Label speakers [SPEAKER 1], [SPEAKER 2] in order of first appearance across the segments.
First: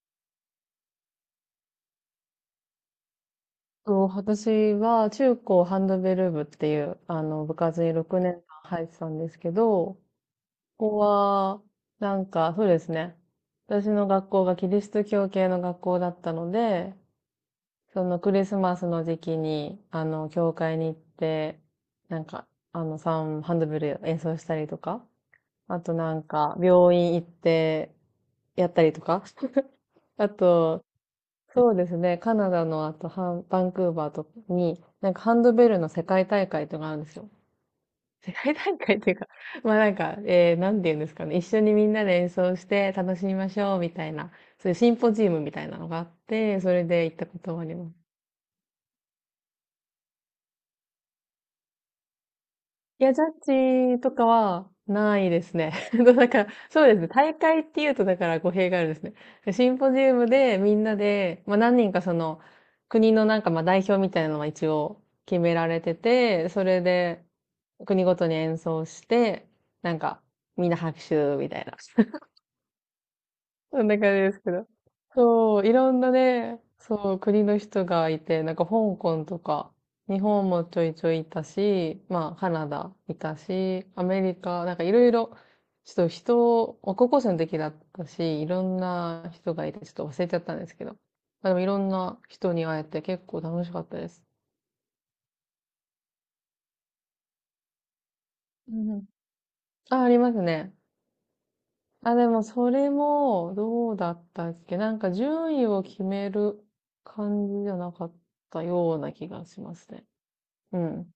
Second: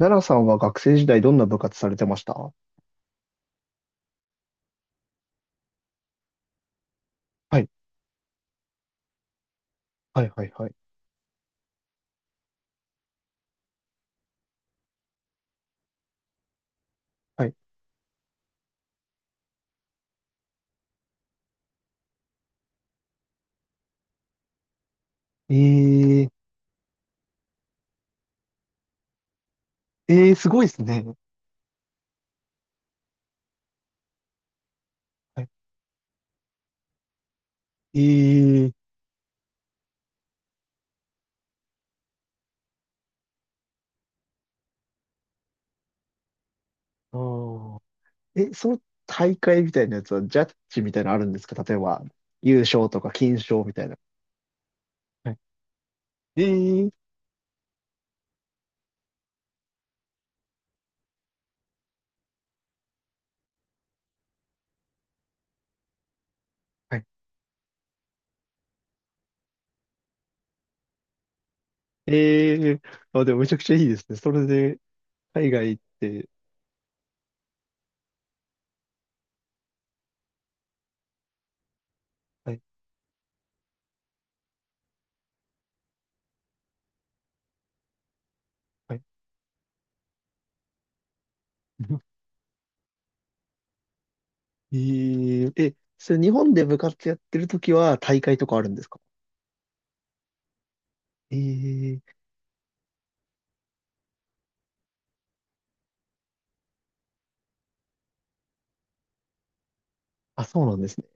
[SPEAKER 1] 奈良さんは学生時代どんな部活されてましたは？
[SPEAKER 2] 私は中高ハンドベル部っていう、部
[SPEAKER 1] い、
[SPEAKER 2] 活に6年間入ってたんですけど、
[SPEAKER 1] はい、はい、はい。
[SPEAKER 2] ここは、なんか、そうですね。私の学校がキリスト教系の学校だったので、
[SPEAKER 1] はい。
[SPEAKER 2] そのクリスマスの時期に、教会に行って、なんか、ハンドベル演奏したりとか、
[SPEAKER 1] え
[SPEAKER 2] あとなん
[SPEAKER 1] ー、
[SPEAKER 2] か、病院行って、やったりとか、あ
[SPEAKER 1] えー、すごいです
[SPEAKER 2] と、
[SPEAKER 1] ね。
[SPEAKER 2] そうですね。カナダのあとバンクーバーとかに、なんかハ
[SPEAKER 1] は
[SPEAKER 2] ン
[SPEAKER 1] い。
[SPEAKER 2] ドベルの世界大会とかあるんですよ。
[SPEAKER 1] え
[SPEAKER 2] 世界
[SPEAKER 1] ー、
[SPEAKER 2] 大会っていうか、まあなんか、なんて言うんですかね。一緒にみんなで演奏して楽しみましょうみたいな、そういうシンポジウムみたいなのがあって、それで行
[SPEAKER 1] あ
[SPEAKER 2] ったことがあり
[SPEAKER 1] ー、
[SPEAKER 2] ます。
[SPEAKER 1] え、その大会みたいなやつは、ジャッジみたいなのあるんですか？例えば、優勝と
[SPEAKER 2] い
[SPEAKER 1] か
[SPEAKER 2] や、ジャ
[SPEAKER 1] 金賞みたい
[SPEAKER 2] ッ
[SPEAKER 1] な。
[SPEAKER 2] ジとかはない
[SPEAKER 1] はい。
[SPEAKER 2] ですね。なん
[SPEAKER 1] え
[SPEAKER 2] かそう
[SPEAKER 1] ー、
[SPEAKER 2] ですね。大会っていうと、だから語弊があるんですね。シンポジウムでみんなで、まあ何人かその国のなんかまあ代表みたいなのは一応決められてて、それ
[SPEAKER 1] はい。
[SPEAKER 2] で国ごとに演奏して、なんかみんな拍手みたいな。
[SPEAKER 1] えー、あ、でもめちゃくちゃい
[SPEAKER 2] そん
[SPEAKER 1] い
[SPEAKER 2] な
[SPEAKER 1] です
[SPEAKER 2] 感
[SPEAKER 1] ね。
[SPEAKER 2] じ
[SPEAKER 1] そ
[SPEAKER 2] です
[SPEAKER 1] れ
[SPEAKER 2] けど。
[SPEAKER 1] で、海
[SPEAKER 2] そう、
[SPEAKER 1] 外
[SPEAKER 2] い
[SPEAKER 1] 行っ
[SPEAKER 2] ろんな
[SPEAKER 1] て、
[SPEAKER 2] ね、そう、国の人がいて、なんか香港とか、日本もちょいちょいいたし、まあ、カ
[SPEAKER 1] はい、
[SPEAKER 2] ナダいたし、アメリカ、なんかいろいろ、ちょっと人を、高校生の時だったし、いろん
[SPEAKER 1] はい。
[SPEAKER 2] な人がいて、ちょっと忘れちゃったんですけど。まあ、でもいろんな 人に会えて結構楽しかったです。
[SPEAKER 1] えー、え、それ日本で部活やってるときは大会とかある
[SPEAKER 2] う
[SPEAKER 1] んです
[SPEAKER 2] んう
[SPEAKER 1] か？
[SPEAKER 2] ん。あ、ありますね。
[SPEAKER 1] え
[SPEAKER 2] あ、
[SPEAKER 1] え。
[SPEAKER 2] でもそれも、どうだったっけ、なんか順位を決める感じじゃなかったような気がしますね。
[SPEAKER 1] あ、そうな
[SPEAKER 2] う
[SPEAKER 1] んですね。
[SPEAKER 2] ん。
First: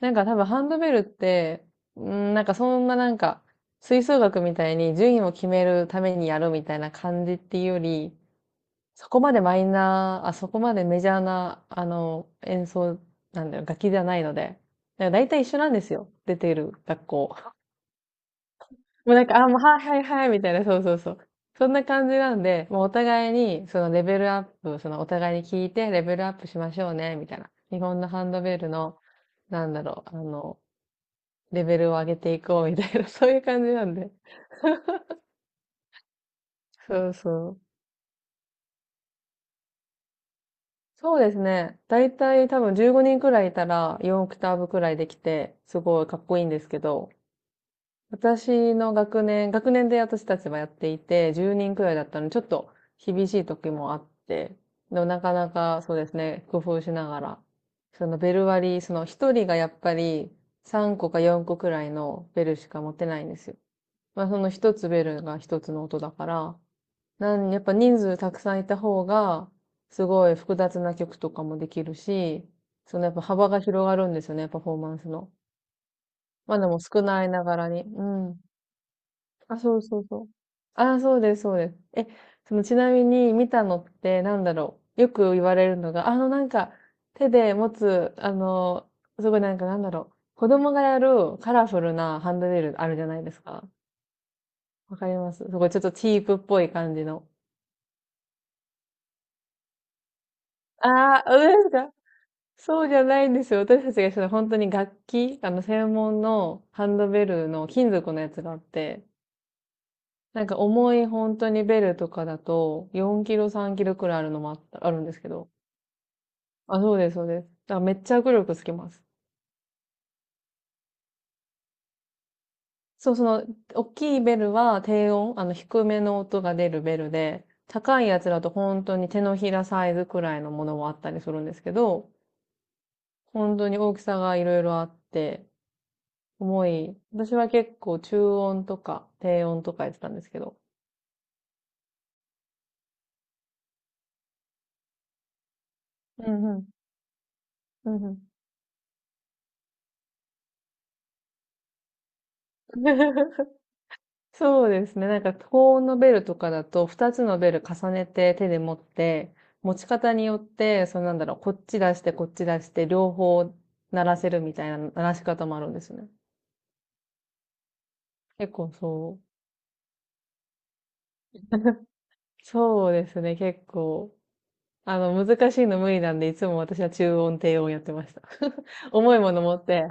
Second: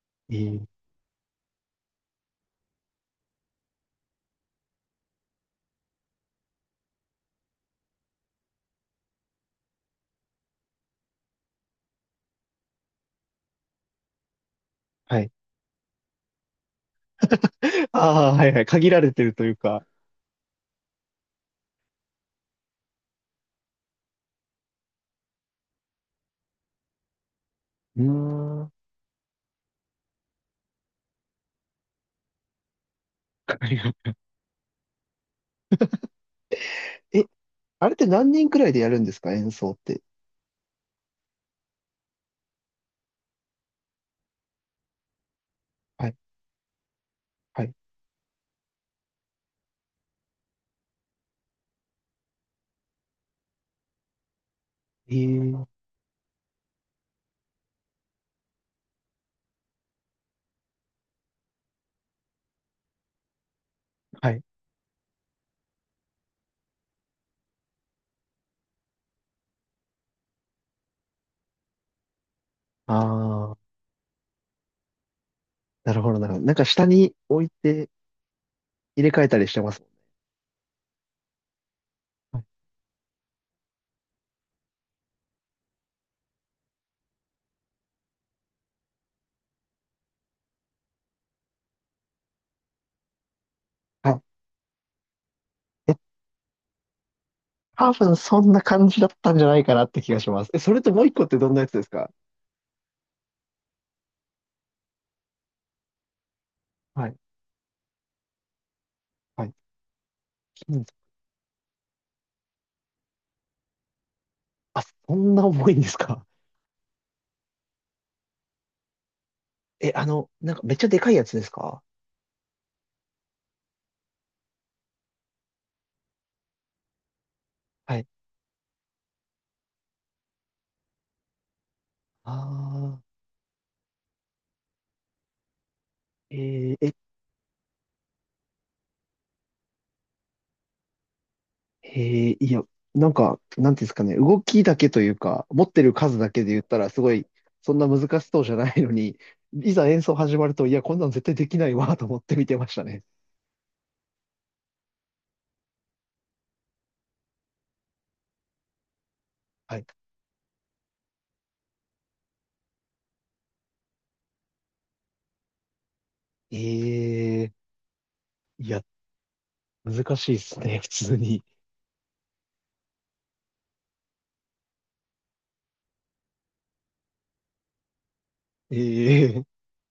[SPEAKER 2] なんか
[SPEAKER 1] え
[SPEAKER 2] 多分ハ
[SPEAKER 1] ー、
[SPEAKER 2] ンドベルって、うん、なんかそんななんか、吹奏楽みたいに順位を決めるためにやるみたいな感じっていうより、そこまでメジャーな、演奏、なんだよ、楽器じゃないので。だ
[SPEAKER 1] は
[SPEAKER 2] い
[SPEAKER 1] い。
[SPEAKER 2] たい一緒なんですよ。出ている学校。
[SPEAKER 1] ああ、はいはい。限られ
[SPEAKER 2] もう
[SPEAKER 1] て
[SPEAKER 2] なん
[SPEAKER 1] る
[SPEAKER 2] か、
[SPEAKER 1] と
[SPEAKER 2] あ、
[SPEAKER 1] いう
[SPEAKER 2] もう、はい
[SPEAKER 1] か。
[SPEAKER 2] はいはい、みたいな、そうそうそう。そんな感じなんで、もうお互いに、そのレベルアップ、そのお互いに聞いてレベルアップしましょうね、みたいな。日本
[SPEAKER 1] うー
[SPEAKER 2] のハンドベ
[SPEAKER 1] ん。
[SPEAKER 2] ル
[SPEAKER 1] あ
[SPEAKER 2] の、なんだろう、レベルを上げていこう、みたいな、そういう感じ
[SPEAKER 1] り
[SPEAKER 2] なんで。
[SPEAKER 1] が
[SPEAKER 2] そう
[SPEAKER 1] え、
[SPEAKER 2] そう。
[SPEAKER 1] あれって何人くらいでやるんですか？演奏って。
[SPEAKER 2] そうですね。だいたい多分15人くらいいたら4オクターブくらいできて、すご
[SPEAKER 1] は
[SPEAKER 2] い
[SPEAKER 1] い、
[SPEAKER 2] かっこいいんですけど、
[SPEAKER 1] はい。
[SPEAKER 2] 私の学年で私たちはやっていて、10人くらいだったので、ちょっと厳しい時もあって、でも
[SPEAKER 1] え
[SPEAKER 2] なかな
[SPEAKER 1] え、
[SPEAKER 2] かそうですね、工夫しながら、そのベル割り、その一人がやっぱり3個か4個くらいのベルしか持てないんですよ。まあ
[SPEAKER 1] は
[SPEAKER 2] そ
[SPEAKER 1] い。
[SPEAKER 2] の一つベルが一つの音だから、やっぱ人数たくさんいた方が、すごい複雑な曲とかもできるし、そのやっぱ幅
[SPEAKER 1] ああ、
[SPEAKER 2] が広がるんですよね、パフォーマンスの。
[SPEAKER 1] なるほど、なるほど。なん
[SPEAKER 2] まあ
[SPEAKER 1] か
[SPEAKER 2] でも
[SPEAKER 1] 下
[SPEAKER 2] 少
[SPEAKER 1] に
[SPEAKER 2] ない
[SPEAKER 1] 置
[SPEAKER 2] な
[SPEAKER 1] い
[SPEAKER 2] がらに。
[SPEAKER 1] て
[SPEAKER 2] うん。
[SPEAKER 1] 入れ替えたりし
[SPEAKER 2] あ、
[SPEAKER 1] てま
[SPEAKER 2] そう
[SPEAKER 1] す？
[SPEAKER 2] そうそう。あ、そうです、そうです。え、
[SPEAKER 1] はい。
[SPEAKER 2] そのちなみに見たのってなんだろう。よく言われるのが、なんか手で持つ、すごいなんかなんだろう。子供がやるカラフルなハンドベルあるじゃないですか。
[SPEAKER 1] はい。
[SPEAKER 2] わかります？すごいちょっと
[SPEAKER 1] え、
[SPEAKER 2] チープっぽい感じの。
[SPEAKER 1] 多分そんな感じだったんじゃないかなって気がします。え、それともう一
[SPEAKER 2] あ
[SPEAKER 1] 個
[SPEAKER 2] あ、
[SPEAKER 1] ってどんな
[SPEAKER 2] 本
[SPEAKER 1] や
[SPEAKER 2] 当で
[SPEAKER 1] つ
[SPEAKER 2] す
[SPEAKER 1] です
[SPEAKER 2] か？
[SPEAKER 1] か？
[SPEAKER 2] そうじゃないんですよ。私たちがしたのは本当に楽器、専門のハン
[SPEAKER 1] は
[SPEAKER 2] ド
[SPEAKER 1] い、
[SPEAKER 2] ベルの金属のやつがあって、
[SPEAKER 1] はい。
[SPEAKER 2] なんか
[SPEAKER 1] 金属、
[SPEAKER 2] 重い本当にベルとかだと、4キロ、3キロくらいあるのもあっ
[SPEAKER 1] あ、
[SPEAKER 2] た、あるんで
[SPEAKER 1] そ
[SPEAKER 2] すけ
[SPEAKER 1] んな
[SPEAKER 2] ど。
[SPEAKER 1] 重いんですか？
[SPEAKER 2] あ、そうです、そうです。だからめっちゃ握力つきます。
[SPEAKER 1] え、あの、なんかめっちゃでかいやつですか？
[SPEAKER 2] そう、大きいベルは低音、低めの音が出るベルで、
[SPEAKER 1] は
[SPEAKER 2] 高
[SPEAKER 1] い。
[SPEAKER 2] いやつだと本当に手のひらサイズくらいのものもあったりするんですけど、
[SPEAKER 1] ああ、
[SPEAKER 2] 本当に大きさがいろいろあって、
[SPEAKER 1] え
[SPEAKER 2] 重
[SPEAKER 1] ー、え、
[SPEAKER 2] い。私は結構中音とか低音とかやってたんですけど。
[SPEAKER 1] へえ、いや、なんか、なんていうんですかね、動きだけというか、持ってる数だ
[SPEAKER 2] う
[SPEAKER 1] け
[SPEAKER 2] ん
[SPEAKER 1] で
[SPEAKER 2] う
[SPEAKER 1] 言っ
[SPEAKER 2] ん。
[SPEAKER 1] たら、すごい、そんな
[SPEAKER 2] うんう
[SPEAKER 1] 難
[SPEAKER 2] ん。
[SPEAKER 1] しそうじゃないのに、いざ演奏始まると、いや、こんなの絶対できないわ、と思って見てましたね。
[SPEAKER 2] そうですね。なんか高音のベルとかだと、二つのベル重ねて手で持って、持
[SPEAKER 1] はい。
[SPEAKER 2] ち方によって、そのなんだろう、こっち出して、こっち出して、両方鳴らせるみたいな鳴らし方もあるんですね。
[SPEAKER 1] ええ、
[SPEAKER 2] 結
[SPEAKER 1] い
[SPEAKER 2] 構
[SPEAKER 1] や、
[SPEAKER 2] そう。
[SPEAKER 1] 難しいですね、普通に。
[SPEAKER 2] そうですね。結構。難しいの無理なんで、いつも私は中音、低音やってました。重いもの
[SPEAKER 1] ええ。
[SPEAKER 2] 持って、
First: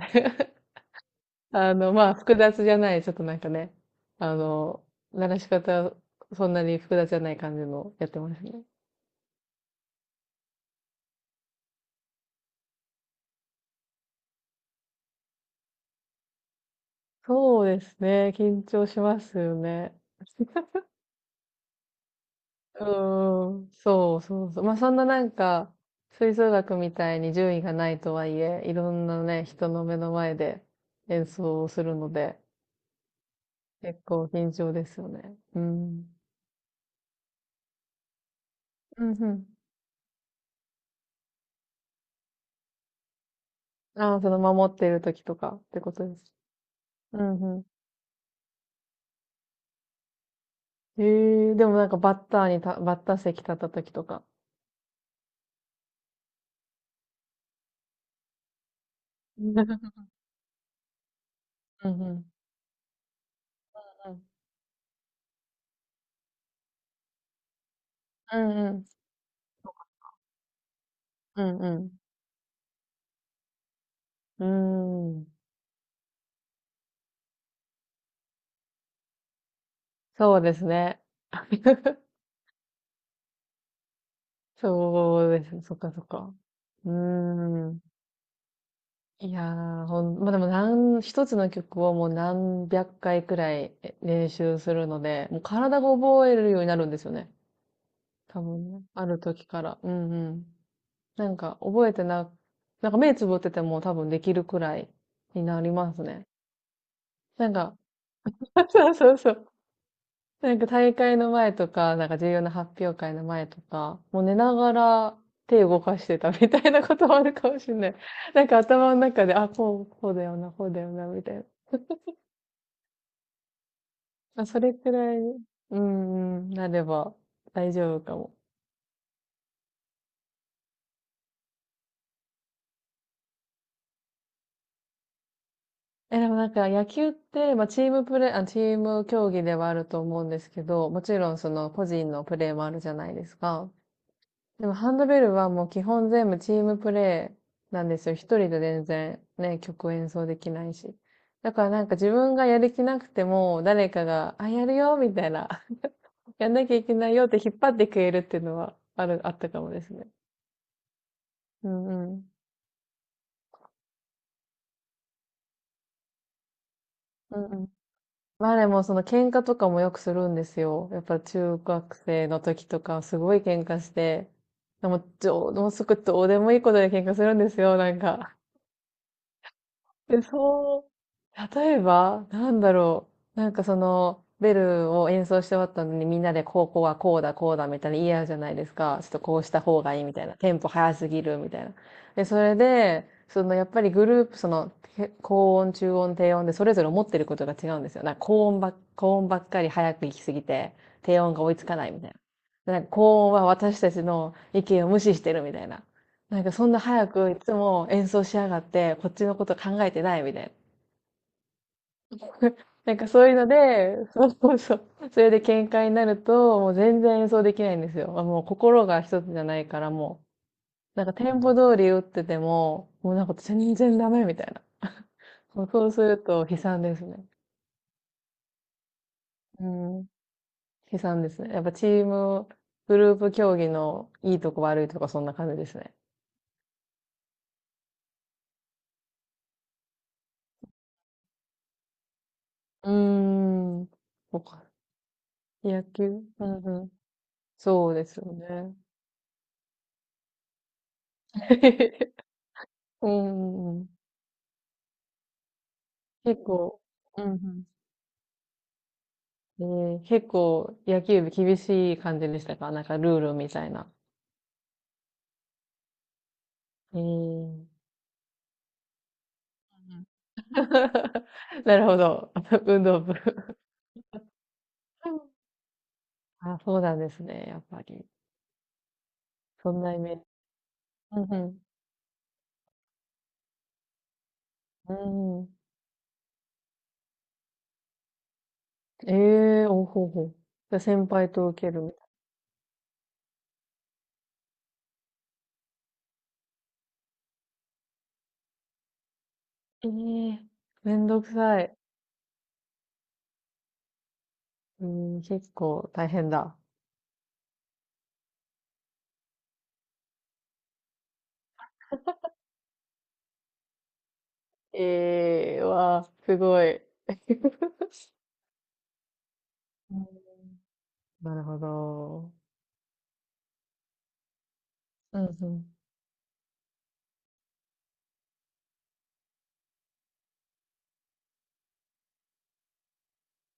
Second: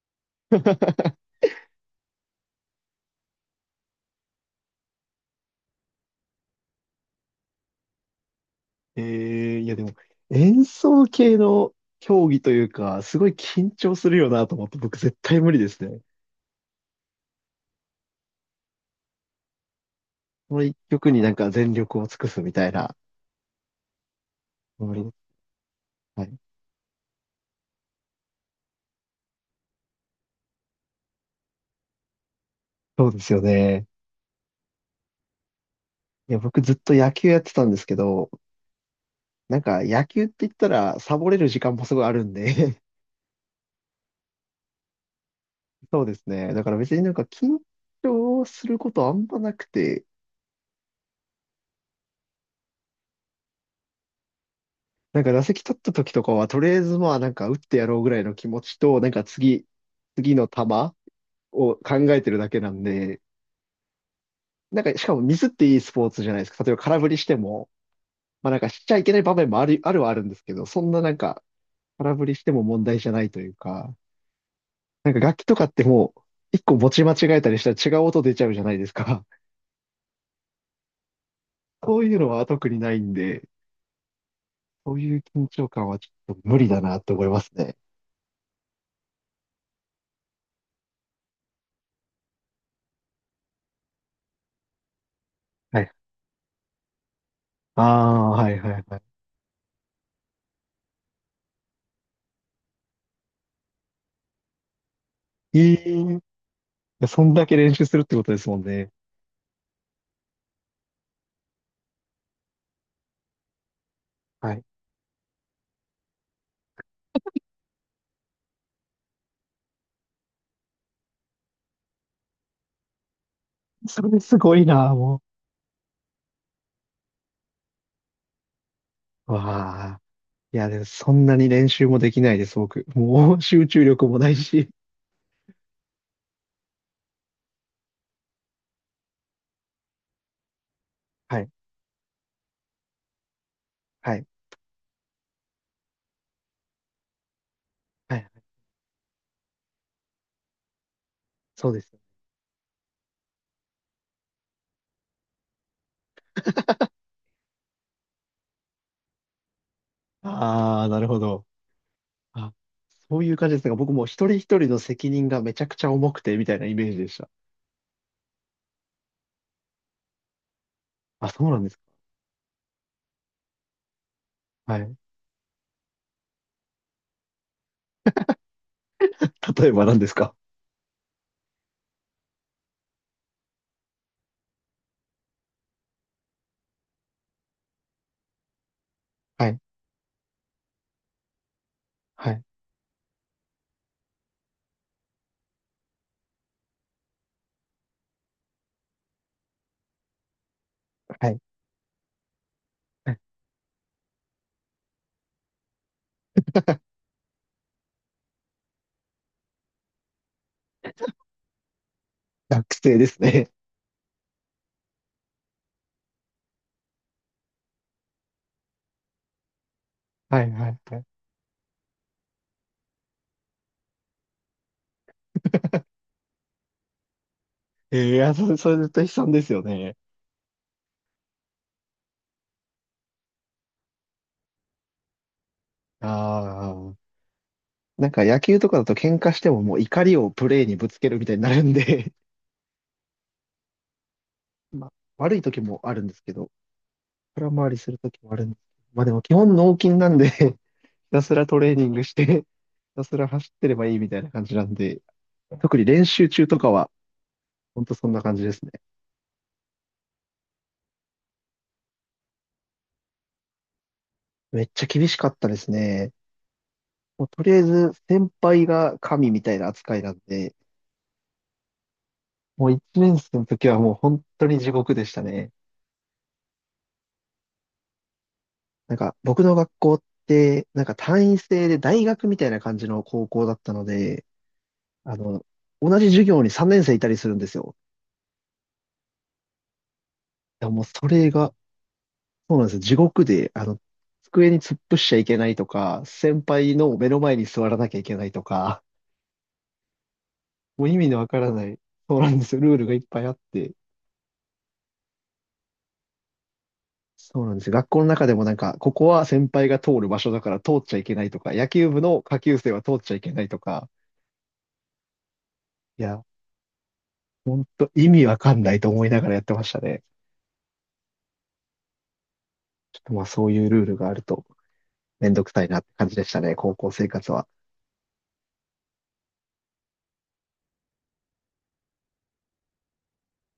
[SPEAKER 2] まあ、複雑じゃない、ちょっとなんかね、あの、鳴らし方、そんなに複雑じゃない感じのやってますね。
[SPEAKER 1] ええ、いや、でも、演奏系の競技というか、すごい緊張するよな、と思って、僕絶対無理ですね。
[SPEAKER 2] そうですね。緊張しますよね。
[SPEAKER 1] この一曲になんか全力を尽くすみたい
[SPEAKER 2] う
[SPEAKER 1] な。
[SPEAKER 2] ーん。そうそうそう。まあ、そ
[SPEAKER 1] 無
[SPEAKER 2] んな
[SPEAKER 1] 理。
[SPEAKER 2] なんか、
[SPEAKER 1] は
[SPEAKER 2] 吹
[SPEAKER 1] い。
[SPEAKER 2] 奏楽みたいに順位がないとはいえ、いろんなね、人の目の前で演奏をするので、
[SPEAKER 1] そうですよね。
[SPEAKER 2] 結構緊張ですよね。うん。
[SPEAKER 1] いや、僕ずっと野球やってたんですけど、
[SPEAKER 2] うんうん。
[SPEAKER 1] なんか野球って言ったらサボれる時間もすごいあるんで
[SPEAKER 2] ああ、その守っている時とかって こ
[SPEAKER 1] そう
[SPEAKER 2] と
[SPEAKER 1] で
[SPEAKER 2] で
[SPEAKER 1] す
[SPEAKER 2] す？
[SPEAKER 1] ね。だから別になん
[SPEAKER 2] う
[SPEAKER 1] か
[SPEAKER 2] ん
[SPEAKER 1] 緊
[SPEAKER 2] う
[SPEAKER 1] 張することあんまなくて、
[SPEAKER 2] ん。ええでもなんかバッター席立った時とか。
[SPEAKER 1] なんか打席立った時とかはとりあえずまあなんか打ってやろうぐらいの気持ちと、なんか次、次の球を考
[SPEAKER 2] うんう
[SPEAKER 1] え
[SPEAKER 2] ん。
[SPEAKER 1] てるだけなんで、なんかしかもミスっていいスポーツじゃないですか。例えば空振りしても、
[SPEAKER 2] う
[SPEAKER 1] まあなん
[SPEAKER 2] ん
[SPEAKER 1] か
[SPEAKER 2] う
[SPEAKER 1] し
[SPEAKER 2] ん。
[SPEAKER 1] ちゃいけない場面もある、あるはあるんですけど、そんななんか
[SPEAKER 2] うんうん。
[SPEAKER 1] 空振りしても問題じゃないというか、
[SPEAKER 2] うんう
[SPEAKER 1] なん
[SPEAKER 2] ん。
[SPEAKER 1] か
[SPEAKER 2] うーん。
[SPEAKER 1] 楽器とかってもう、一個持ち間違えたりしたら違う音出ちゃうじゃないですか。
[SPEAKER 2] そうですね。
[SPEAKER 1] そう いうのは特にないんで、そういう
[SPEAKER 2] そうで
[SPEAKER 1] 緊
[SPEAKER 2] すね。
[SPEAKER 1] 張
[SPEAKER 2] そっ
[SPEAKER 1] 感
[SPEAKER 2] か
[SPEAKER 1] は
[SPEAKER 2] そっ
[SPEAKER 1] ちょ
[SPEAKER 2] か。
[SPEAKER 1] っと無理だ
[SPEAKER 2] うー
[SPEAKER 1] なって思いますね。
[SPEAKER 2] ん。いやー、まあ、でも一つの曲をもう何百回くらい練習するので、もう
[SPEAKER 1] は
[SPEAKER 2] 体が
[SPEAKER 1] い。
[SPEAKER 2] 覚えるようになるんですよね。
[SPEAKER 1] ああ、
[SPEAKER 2] 多
[SPEAKER 1] はい
[SPEAKER 2] 分
[SPEAKER 1] は
[SPEAKER 2] ね。
[SPEAKER 1] いはい。
[SPEAKER 2] ある時から。うんうん。なんか覚えてな、なんか目つぶってても多分できるくらいになり
[SPEAKER 1] え
[SPEAKER 2] ますね。
[SPEAKER 1] え、そんだ
[SPEAKER 2] なん
[SPEAKER 1] け練
[SPEAKER 2] か、
[SPEAKER 1] 習するってことですもん
[SPEAKER 2] そ
[SPEAKER 1] ね。
[SPEAKER 2] うそうそう。なんか大会の前とか、なんか重要な発表会の前とか、もう寝
[SPEAKER 1] は
[SPEAKER 2] な
[SPEAKER 1] い。
[SPEAKER 2] がら手動かしてたみたいなこともあるかもしれない。なんか頭の中で、あ、こう、こうだよな、こうだよな、みたいな。
[SPEAKER 1] それす
[SPEAKER 2] まあ、
[SPEAKER 1] ご
[SPEAKER 2] そ
[SPEAKER 1] い
[SPEAKER 2] れく
[SPEAKER 1] な、
[SPEAKER 2] らい、
[SPEAKER 1] も
[SPEAKER 2] うんうん、なれば大丈夫かも。
[SPEAKER 1] う。わあ。いや、でもそんなに練習もできないです、僕。もう集中力もないし。
[SPEAKER 2] え、でもなんか野球って、まあチーム競技ではあると思うんですけど、もちろん
[SPEAKER 1] はい。
[SPEAKER 2] その個人のプレーもあるじゃないですか。
[SPEAKER 1] はい。
[SPEAKER 2] でもハンドベルはもう基本全部チームプレイなんですよ。
[SPEAKER 1] は
[SPEAKER 2] 一
[SPEAKER 1] い。
[SPEAKER 2] 人で全然ね、曲演奏できないし。だから
[SPEAKER 1] そうで
[SPEAKER 2] なんか
[SPEAKER 1] す。
[SPEAKER 2] 自分がやる気なくても、誰かが、あ、やるよ、みたいな。やんなきゃいけないよって引っ張ってくれるっていうのはある、あったかもですね。
[SPEAKER 1] ああ、なるほど。
[SPEAKER 2] うんうん。
[SPEAKER 1] あ、そういう感じですが、僕も一人一人の責任がめちゃくちゃ重くて、みたいなイメージでした。
[SPEAKER 2] うんうん。まあでもその喧嘩とかもよくするんですよ。やっぱ
[SPEAKER 1] あ、そうな
[SPEAKER 2] 中
[SPEAKER 1] んですか。
[SPEAKER 2] 学生の時とかすごい喧嘩して、
[SPEAKER 1] は
[SPEAKER 2] で
[SPEAKER 1] い。
[SPEAKER 2] も、もうすぐどうでもいいことで喧嘩するんですよ、なんか。
[SPEAKER 1] 例えば何です
[SPEAKER 2] え、
[SPEAKER 1] か？
[SPEAKER 2] そう。例えば、なんだろう。なんかその、ベルを演奏して終わったのにみんなでこうこうはこうだこうだみたいな言い合うじゃないですか。ちょっとこう
[SPEAKER 1] は
[SPEAKER 2] し
[SPEAKER 1] い、
[SPEAKER 2] た方がいいみたいな。テンポ早すぎるみたいな。で、
[SPEAKER 1] は
[SPEAKER 2] そ
[SPEAKER 1] い、
[SPEAKER 2] れで、そのやっぱりグループ、その、て高音、中音、低音でそれぞれ思ってることが違うんですよ。なんか高音ばっかり早く行きすぎて、低
[SPEAKER 1] は
[SPEAKER 2] 音
[SPEAKER 1] い。
[SPEAKER 2] が追いつかないみたいな。なんか高音は私たちの意見を無視してるみたいな。なんかそんな 早くいつも演奏しやがって、こっちのこと考えてないみたいな。
[SPEAKER 1] 学
[SPEAKER 2] な
[SPEAKER 1] 生
[SPEAKER 2] ん
[SPEAKER 1] で
[SPEAKER 2] か
[SPEAKER 1] す
[SPEAKER 2] そういうの
[SPEAKER 1] ね。
[SPEAKER 2] で、そうそうそう。それで喧嘩になると、もう全然演奏できないんですよ。あもう心が一つじゃないからも
[SPEAKER 1] はい、はい、は
[SPEAKER 2] う、
[SPEAKER 1] い。
[SPEAKER 2] なんかテンポ通り打ってても、もうなんか全然ダメみたいな。そうそうすると悲惨ですね。
[SPEAKER 1] いや、それ絶対悲惨ですよ
[SPEAKER 2] う
[SPEAKER 1] ね。
[SPEAKER 2] ん。悲惨ですね。やっぱチーム、グループ競技のいいとこ悪いとこそんな感じですね。
[SPEAKER 1] ああ。なんか野球とかだと喧嘩してももう怒りをプレーにぶつけるみたいになるんで
[SPEAKER 2] うーん。そうか。
[SPEAKER 1] まあ、悪い時も
[SPEAKER 2] 野
[SPEAKER 1] あるんです
[SPEAKER 2] 球。
[SPEAKER 1] け
[SPEAKER 2] う
[SPEAKER 1] ど、
[SPEAKER 2] んうん。
[SPEAKER 1] 空回りす
[SPEAKER 2] そう
[SPEAKER 1] る
[SPEAKER 2] です
[SPEAKER 1] 時
[SPEAKER 2] よ
[SPEAKER 1] もあるんです。
[SPEAKER 2] ね。
[SPEAKER 1] まあでも基本脳筋なんで ひたすらトレーニングし て、ひた
[SPEAKER 2] う
[SPEAKER 1] すら走って
[SPEAKER 2] ん
[SPEAKER 1] れ
[SPEAKER 2] う
[SPEAKER 1] ば
[SPEAKER 2] ん
[SPEAKER 1] いいみたいな感じなんで、特に練習
[SPEAKER 2] 結
[SPEAKER 1] 中とか
[SPEAKER 2] 構、
[SPEAKER 1] は、
[SPEAKER 2] うん
[SPEAKER 1] ほんとそんな感じですね。
[SPEAKER 2] うん。結構野球部厳しい感じでしたか？なんかルールみたいな。
[SPEAKER 1] めっちゃ厳しかったですね。
[SPEAKER 2] えー、
[SPEAKER 1] もうと
[SPEAKER 2] う
[SPEAKER 1] りあえ
[SPEAKER 2] ん
[SPEAKER 1] ず先輩が神みたいな扱いなんで、
[SPEAKER 2] なるほど。
[SPEAKER 1] もう
[SPEAKER 2] 運
[SPEAKER 1] 一
[SPEAKER 2] 動部。
[SPEAKER 1] 年生の時はもう本当に地獄でしたね。
[SPEAKER 2] あ、そうなんですね。やっぱり。
[SPEAKER 1] なんか僕の学
[SPEAKER 2] そんな
[SPEAKER 1] 校
[SPEAKER 2] イ
[SPEAKER 1] っ
[SPEAKER 2] メージ。
[SPEAKER 1] て、なんか単
[SPEAKER 2] う
[SPEAKER 1] 位
[SPEAKER 2] ん
[SPEAKER 1] 制で大学みたいな感じの高校だったので、
[SPEAKER 2] う
[SPEAKER 1] あ
[SPEAKER 2] ん。う
[SPEAKER 1] の、
[SPEAKER 2] ん。
[SPEAKER 1] 同じ授業に3年生いたりするんですよ。
[SPEAKER 2] ええー、おほうほう。
[SPEAKER 1] いや
[SPEAKER 2] じゃあ
[SPEAKER 1] もうそ
[SPEAKER 2] 先
[SPEAKER 1] れ
[SPEAKER 2] 輩
[SPEAKER 1] が、
[SPEAKER 2] と受けるみた
[SPEAKER 1] そうなんですよ。地獄で、机に突っ伏しちゃいけないとか、先輩の目の前に座らなきゃいけないとか、
[SPEAKER 2] い。ええー、
[SPEAKER 1] もう意
[SPEAKER 2] めん
[SPEAKER 1] 味の
[SPEAKER 2] ど
[SPEAKER 1] わ
[SPEAKER 2] く
[SPEAKER 1] から
[SPEAKER 2] さ
[SPEAKER 1] な
[SPEAKER 2] い。
[SPEAKER 1] い、そうなんですよ。ルールがいっぱいあって。
[SPEAKER 2] うん、結構大変だ。
[SPEAKER 1] そうなんですよ。学校の中でもなんか、ここは先輩が通る場所だから通っちゃいけないとか、野球部の下級生は通っちゃいけないとか、
[SPEAKER 2] ええー、わ
[SPEAKER 1] い
[SPEAKER 2] あ、
[SPEAKER 1] や、
[SPEAKER 2] すごい。
[SPEAKER 1] ほんと意味わかんないと思いながらやってました
[SPEAKER 2] う
[SPEAKER 1] ね。
[SPEAKER 2] んなるほど。
[SPEAKER 1] ちょっとまあそういうルールがあると
[SPEAKER 2] うん
[SPEAKER 1] めんど
[SPEAKER 2] う
[SPEAKER 1] くさい
[SPEAKER 2] ん。
[SPEAKER 1] なって感じでしたね、高校生活は。